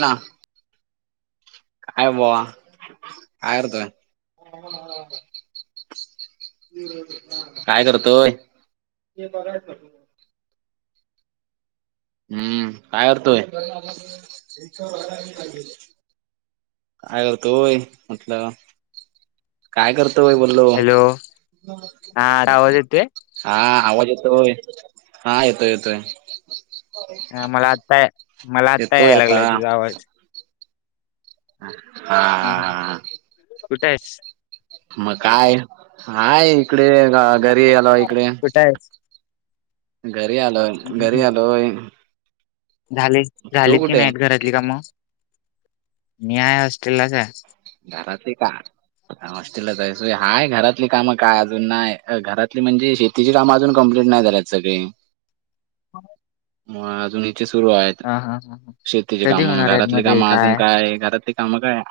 बोल ना, काय भावा. अर्धा काय करतोय? हम्म काय करतोय? काय करतोय म्हटलं. काय करतोय बोलो. हॅलो हा आता आवाज येतोय हा आवाज येतोय, हा येतोय येतोय. हा मला आत्ताय मला आत्ताय येतोय यायला आता लागलंय तुझा आवाज. हा हा हा. कुठ आहेस? मग काय, हाय इकडे. का घरी आलोय इकडे कुठे आहेस घरी आलोय हम्म घरी हम्म आलोय झाले तू झाले की कुठे नाहीत घरत ती का म मी आहे हॉस्टेलाच आहे. दारातली काढ. हॉस्टेलच आहेस रे हाय घरातली कामं काय अजून नाय घरातली म्हणजे शेती तीची कामं अजून कंप्लीट नाही झाल्यात सगळी. [inaudible] म अजून हिथे सुरू आहेत हा हा हा हा. शेतीची कधी कामं होणार आहेत घरातली मध्ये कामं अजून काय आहे घरातले कामं काय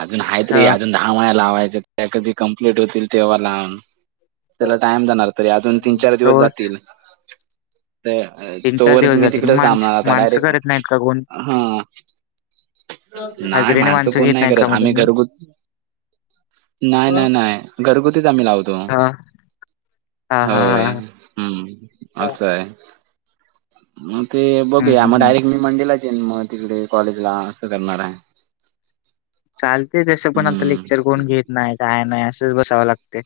अजून आहेत रे ह अजून दहा माल्या लावायच्या त्या कधी कंप्लीट होतील तेव्हा लावून. त्याला टाइम जाणार तरी अजून तीन चार तो दिवस जातील. ते अ तीन तो चार वर दिवस तुम्ही जातील तिकडं माणस थांबा आता माणसं डायरेक्ट करत नाहीत का कोण हा. नाय हाजरीने माणसं कोण घेत नाही नाहीत का करत मग आम्ही तुम्ही घरगु नाही हा नाही नाही घरगुतीच आम्ही लावतो. हा हा होय हा हम्म. असं आहे, मग ते हम्म बघूया मग ते हम् डायरेक्ट. मंडेलाच येईन म तिकडे कॉलेज ला असं करणार आहे. चालते तसं पण आता हं. लेक्चर कोण घेत नाय काय नाय असंच बसावं लागते.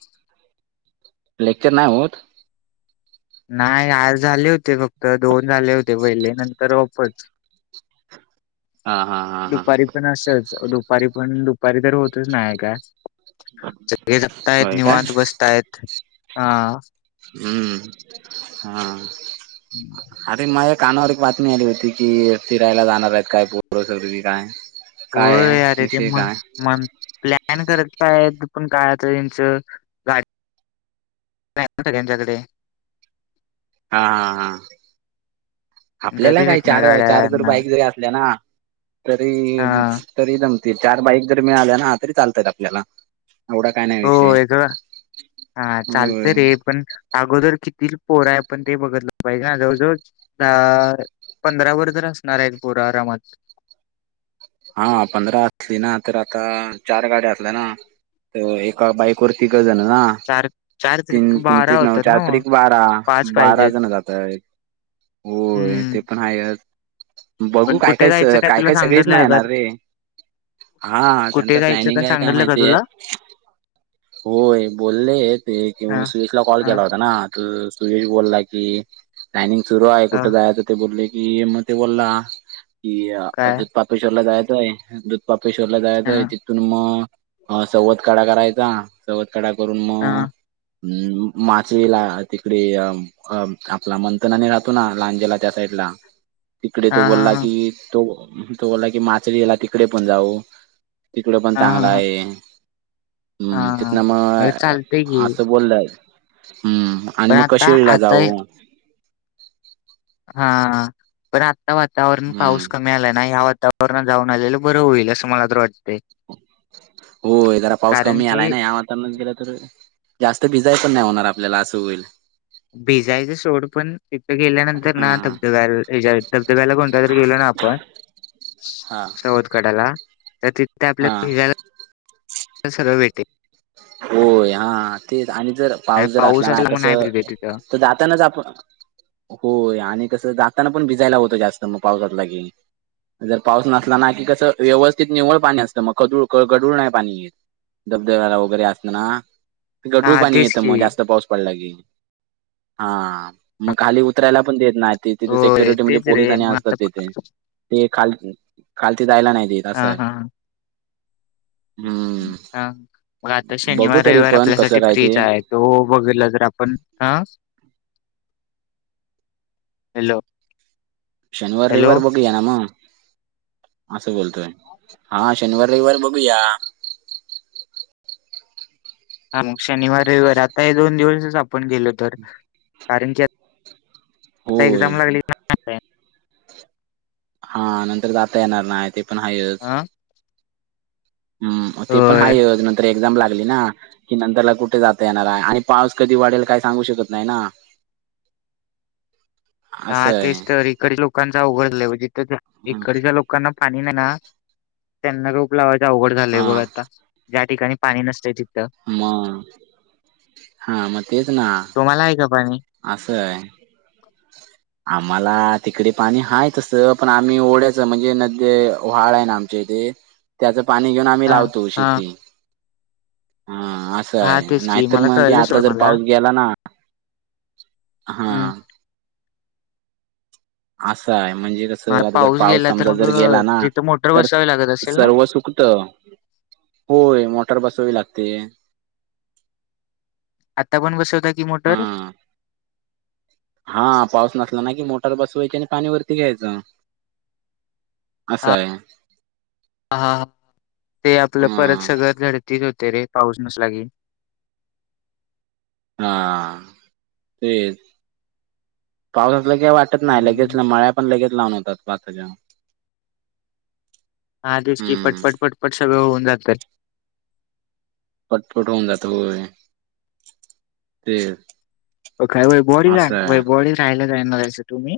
लेक्चर नाय होत? नाही आज झाले होते फक्त दोन झाले होते पहिले नंतर ऑफच. हा हा हा हा. दुपारी पण असंच दुपारी पण दुपारी तर होतच नाय काय. सगळे जगतायत होय काय? निवांत बसतायत आं. हम्म. हां. हम्म. ते माझ्या कानावर एक बातमी आली होती की फिरायला जाणार आहेत काय पोरं सगळी काय. हो काय आहे यारे ते, विषय म काय म प्ल [unintelligible] बाईकपण सगळ्यांच्याकडे हा हा हा. आपल्याला कधी काय भेटणार चार, चार जर गाड्यांना बाईक जरी असल्या ना तरी. हा तरी जमतील चार बाईक जरी मिळाल्या ना, तरी चालतेत आपल्याला. एवढा काय नाही विषय होय जरा, हा होय चालतय रे पण अगोदर किती पोर आहे आपण ते, बघितलं पाहिजे ना जवळजवळ. तर पंधरावरभर तर असणार हायत पोरं आरामात. हा पंधरा असली ना, तर आता चार गाड्या असल्या ना तर एका बाईकवर, तिघंजणं ना. चार चार तीन त्रिक तीन बारा त्रिक नऊ, होतात चार ना मग त्रिक बारा पाच पाहिजेत बाराजण जातायत. होय हम्म ते पण हायच, बघू पण काय कुठे काय स जायचं काय तुला काय सगळेच नाय सांगितलेलं का येणार रे, हा त्यांच कुठे जायचं प्लनिंग का हाय काय सांगितलं का माहितीए. तुला होय बोलले ते, हा सुयशला कॉल हा केला होता ना. सुयेश बोलला की, प्लॅनिंग सुरू आहे ह कुठे जायचं. ते बोले की मग ते बोला, कि काय दुध पापेश्वरला जायचंय दुध. बापेश्वरला हा जायचंय तिथून, मग अ.. सवतकडा करायचा. सवतकडा करून म, हा हा अं माचवीला तिकडे अ अं.. आपला मंथन आणि राहतो ना, लांजेला त्या साईड ला. तिकडे तो बोलला हा की तो, तो बोलला की माचळी ला तिकडे पण जाऊ. तिकडं पण हा हा चांगलं हा आहे. हम्म हा तिथनं म्हणजे मग चालतय की असं बोललं, हम्म. आणि पण मग आता कशीळा आता जाऊ. हा पण आता वातावरण हम्म पाऊस कमी आलाय ना ह्या वातावर पूर्ण जाऊन आलेलं बरं होईल, असं मला तर वाटतंय. होय, जरा पाऊस कारण कमी आलाय की ना यात. त्या नदीला तर जास्तं, भिजाय पण नाय होणार आपल्याला असं होईल. भिजायचं सोड. पण तिथं गेल्यानंतर ना हा धबधब्याला भिजाय धबधब्याला कोणता तरी गेलो ना आप पण हा सवतकड्याला. तर तिथे हा आपल्याला भिजायला सगळं वेटिंग होय हा तेच आणि जर नाही पाऊस जर असला ना मग नाही कसं, भेटे तिथं तर जातानाच आप होय आणि कसं जाताना. पण भिजायला होतं, जास्त मग पावसात लगेच. जर पाऊस नसला ना की कसं व्यवस्थित निव्वळ पाणी असतं, मग खडूळ गडूळ नाही पाणी येत. धबधब्याला वगैरे असलं ना, गडूळ हा पाणी तेच येतं मग की जास्त पाऊस पडला की. हां.. मग खाली उतरायला पण देत नायत. ते तिथे होय सेक्युरिटी म्हणजे तेच रे पोलिस आणि मग असतात आता तिथे. ते खाल खालती जायला नाही देत हा असय. हा हम्म. हा मग आता बघू शनिवार तरी रविवार पण कसं आपल्यासाठी काय फ्रीच ते आहे, तो बघितला जर आपण हं हॅलो, शनिवार, हॅलो रविवार बघुया ना मग. असं बोलतोय, हा शनिवार रविवार बघूया. हा मग शनिवार, रविवार आता हे दोन दिवसच आपण गेलो तर. कारण की आता होय. एक्झामला गेली ना हा नंतर जाता येणार नाही ते पण हायच. ह हम्म ते पण होय हायच, नंतर एक्झाम लागली ना. कि नंतरला कुठे जाता येणार आहे आणि पाऊस कधी वाढेल काय सांगू शकत नाही ना. असं हां आहे. तेच तर इकडच्या लोकानचं, [unintelligible] ज्या ना पाणी नाही ना, त्यांना रोप लावायच अवघड झालंय हा बघ आता. ज्या ठिकाणी पाणी नसतंय तिथं. मग हां मग, तेच ना. तुम्हाला आहे का पाणी? असा आहे. आम्हाला तिकडे पाणी हाय तसं, पण आम्ही ओढ्याच म्हणजे नद व्हाळ आहे ना आमच्या इथे त्याचा पाणी घेऊन आम्ही हा लावतो हा शेती हा असं हा काय तेच की नाहीतर मला मग हे कळलं आता सोड जर मला पाऊस गेला ना हा. हम्म. असं आहे म्हणजे कसं मग [unintelligible] आता जर पाऊस गेला तर समजा मग जर गेला ना, जिथं मोटर तर बसावी लागत असेल ना? सर्व सुकत. होय मोटार बसावावी लागते. आता पण बसवता ती मोटर? हा हा पाऊस नसला ना कि मोटर बसवायची आणि पाणी वरती घ्यायचं. असं आहे हा ते आपलं परत हा सगळं घड तेच होतंय रे पाऊस नसला की. हा तेच [unintelligible] काय वाट नाही लगेच हम्म. मळ्या पण लगेच लावून होतात पाच हजार. हा तेच की पटपट पटपट सगळं होऊन जातात. पटपट होऊन जातं होय. तेच काय वैभववाडीला वैभववाडील राहायला जाणार हैसा तुम्ही?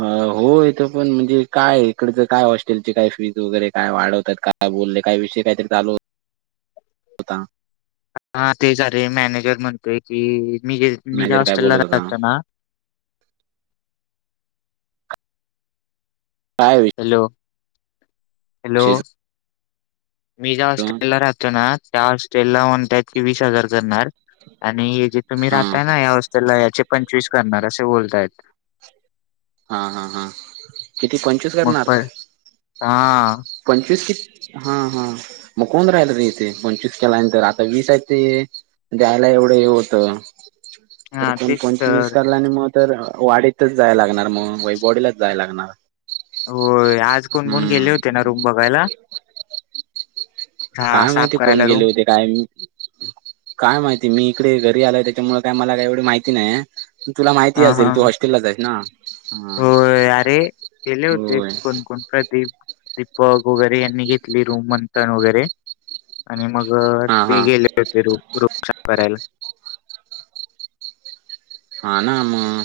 होय तो पण म्हणजे काय इकडचं काय हॉस्टेलची काय फीज वगैरे काय वाढवतात काय काय बोलले, काय विषय काहीतरी चालू होता. हा तेच अरे मॅनेजर म्हणतोय की, मी मी ज्या मॅनेजर काय हॉस्टेलला बोलत होता राहतो ना काय? Hello hello. विषय मी ज्या हॉस्टेल ला राहतो ना त्या होस्टेलला म्हणत्यात की वीस हजार करणार. आणि जे तुम्ही हा राहताय ना या हॉस्टेलला, याचे पंचवीस करणार असे बोलतायत. हा हा हा. किती पंचवीस मग प करणार? हा. पंचवीस की हा हा, मग कोण राहिल रे इथे पंचवीस केल्यानंतर? आता वीस आहेत ते द्यायला एवढं हे होतं, तर हा कोण तेच पंचवीस तर करलाने मग तर वाडीतच जाय लागणार मग, वैभववाडीलाच जायला लागणार. होय आज कोण कोण गेले होते ना हम्म रूम बघायला? हा काय साफ माहिती कोण करायला गेले रूम होते? टायमिंग काय माहिती मी इकडे घरी आलोय त्याच्यामुळे काय मला एवढी माहिती नाही. तुला माहिती हा हा असेल, तू हॉस्टेललाच आहेस ना. हा होय अरे गेले होते होय कोण-कोण प्रदीप दीपक वगैरे यांनी घेतली रूम मंथन वगैरे आणि मग हा ते हा गेले. [unintelligible] रुम साफ करायला. हा ना मग,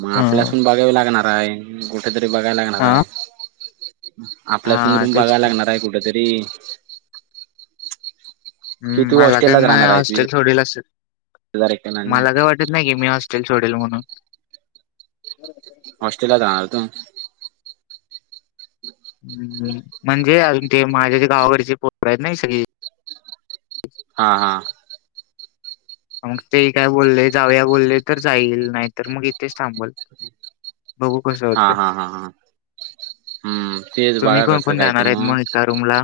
मग हा आपल्यासून बघावी लागणार आहे. कुठे तरी बघायला लागणार हा आहे. आपल्यासाठी हा रूम तेच बघायला की लागणार आहे कुठतरी. कि हम्म तू मला काय हॉस्टेललाच मी राहणार आहेस वीस हॉस्टेल सोडील असंल, हजार एकट्याला ना मला काय वाट [unintelligible] नाही मी होस्टेल सोडेल म्हणून. होस्टेलला जाणार तू? ह म्हणजे अजून ते माझ्या जे गावाकडचे पोर आहेत ना सगळी. हा हा. मग ते काय बोलले जाऊया बोलले तर जाईल नाही तर मग इथेच थांबल. बघू कसं हा होतंय. हा हा हा हम्म तेच तुम्ही बघा कोण कसं कोण काय ते जाणार आहेत मग त्या रूमला.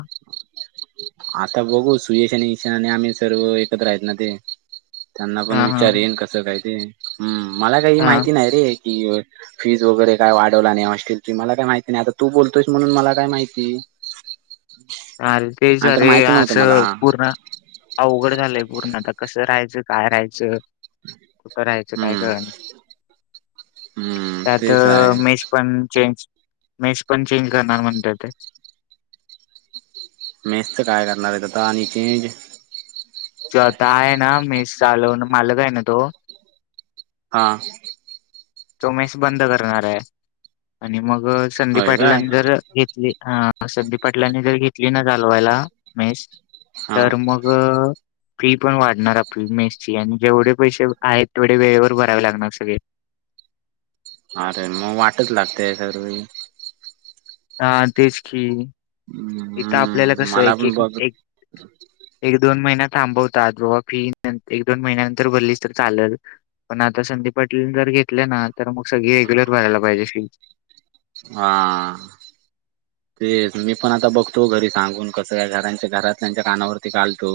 आता बघू, सुयश आणि ईशा आणि आम्ही सर्व एकत्र आहेत ना ते. त्यांना पण हा हा विचारेन कसं काय ते हम् मला काही हा माहिती नाही रे. फी वर फीज वगैरे, काय वाढवला नाही होस्टेलची ती मला काय माहिती नाही आता तू बोलतोयस म्हणून मला काय माहिती. आल के जा नाही तर रे माहिती नव्हतं मला असं पूर्ण. अवघड झालंय पूर्ण आता कसं राहायचं, काय राहायचं, कुठं राहायचं काय हम्म कळना. हम्म त्यात तेच आहे मेस पण चेंज, मेस पण चेंज करणार म्हणत्यात ते. मेसच काय करणार आहे आता आणि चेंज. तो आहे ना मेस चालव मालक आहे ना तो हा. तो मेस बंद करणार आहे आणि मग संदीप होय काय पाटलांनी जर घेतली ह संदीप पाटलांनी जर घेतली ना चालवायला मेस हा तर मग. हा. फी पण वाढणार आपली मेस ची आणि जेवढे पैसे आहेत, तेवढे वेळेवर भरावे लागणार सगळे. अरे मग वाटच लागते दरवेळी. हा तेच की इथं आपल्याला हम्म कसं आहे मला एक पण बघ एक एक दोन महिन्या थांबवतात बाबा फी एक दोन महिन्यानंतर भरलीच तर चालल. पण आता संदीप पाटील जर घेतल्या ना तर मग सगळी रेग्युलर भरायला पाहिजे शिल् हा. तेच मी पण आता बघतो घरी सांगून कसं काय कारण घरात घरातल्याच्या कानावरती घालतो.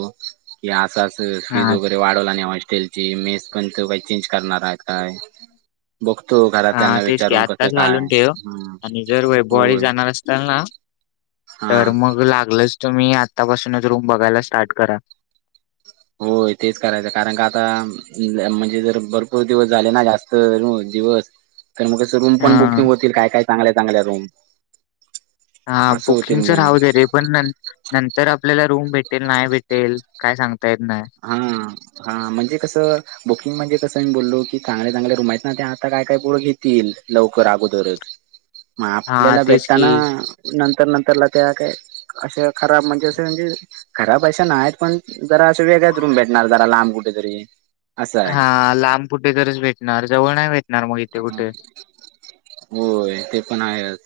हे असं असं- फीज हा वगैरे वाढवलं आणि हॉस्टेलची. मेस पण कोण चेंज करणार आहे काय. बघतो हा घरातल्यांना तेच की विचारून कसं आत्ताच काय घालून ठेव हम्म आणि जर वैभववाडी होय. जाणार असताल ना हा. तर मग लागलच तुम्ही आत्तापासूनच रूम बघायला स्टार्ट करा. होय तेच करायचं कारण का आता. म्हणजे जर भरपूर दिवस झाले ना जास्त दिवस. तर मग अस रूम हा पण बुकिंग होतील काय काय चांगल्या चांगल्या रूम. हा असं बुकिंग होतील च मग. राहु दे रे. पण नंतर आपल्याला रूम भेटेल नाही भेटेल काय सांगता येत नाही. हा. हा. म्हणजे कसं. बुकिंग म्हणजे कसं मी बोललो की चांगले चांगल्या रूम आहेत ना, ते आता काय काय पोरं घेतील लवकर अगोदरच. मग हा आपल्याला तेच की भेटताना नंतर नंतरला त्या काय. अशे खराब म्हणजे असं म्हणजे खराब अशा नाहीत पण जरा वेगळाच रूम भेटणार जरा लांब कुठेतरी. असं आहे हा लांब कुठेतरीच भेटणार. जवळ नाही भेट अ होय ते पण आहेच.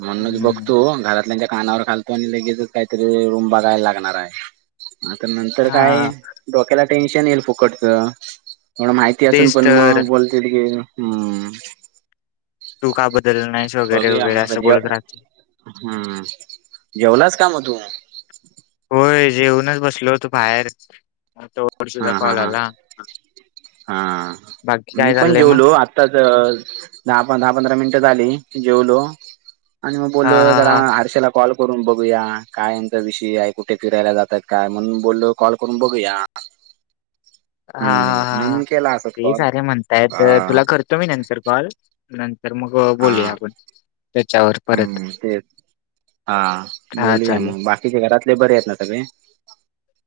म्हणूनच हम्म बघतो घरातल्याच्या कानावर घालतो आणि लगेचच काहीतरी रूम बघायला लागणार आहे आता नंतर काय. हा डोक्याला टेन्शन येईल फुकटच एवढं माहिती असून तेच पण तर मग बोलतेत की. हम्म. तू का बदलल नाहीस वगैरे बघूया वगैरे मग असं जे बोलत राहतील. हम्म. हा. जेवलास का मग तू? होय, जेवूनच बसलो होतो बाहेर हा वर्षाचा हा कॉल हा आला, बाकी काय चाललंय मग. आताच दहा, दहा पंधरा, मिनिटं झाली जेवलो. आणि म हा बोललो हा जरा हा आरशेला कॉल करून बघूया काय यांचा विषय आहे कुठे फिरायला जाताय काय म्हणून बोललो कॉल करून बघूया. हा. हम्म ह, ह, म्हणून केला असच ते कॉल सारे म्हणतायत हा तुला करतो मी नंतर कॉल. नंतर मग हा बोलूया आपण. त्याच्यावर परत हम्म तेच हा हा बोलूया चालेल. मग बाकीचे घरातले बरे आहेत ना सगळे?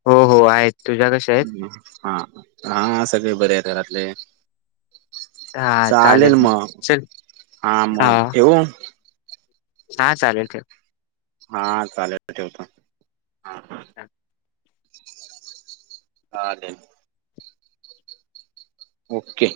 हो हो आहेत तुझ्या कशे आहेत? हा हा सगळे बरे आहे घरातले. हा चालेल म चल हा मग ठेवू? हा चालेल ठेव. हा चालेल ठेवतो हा हा. हा देन ओके.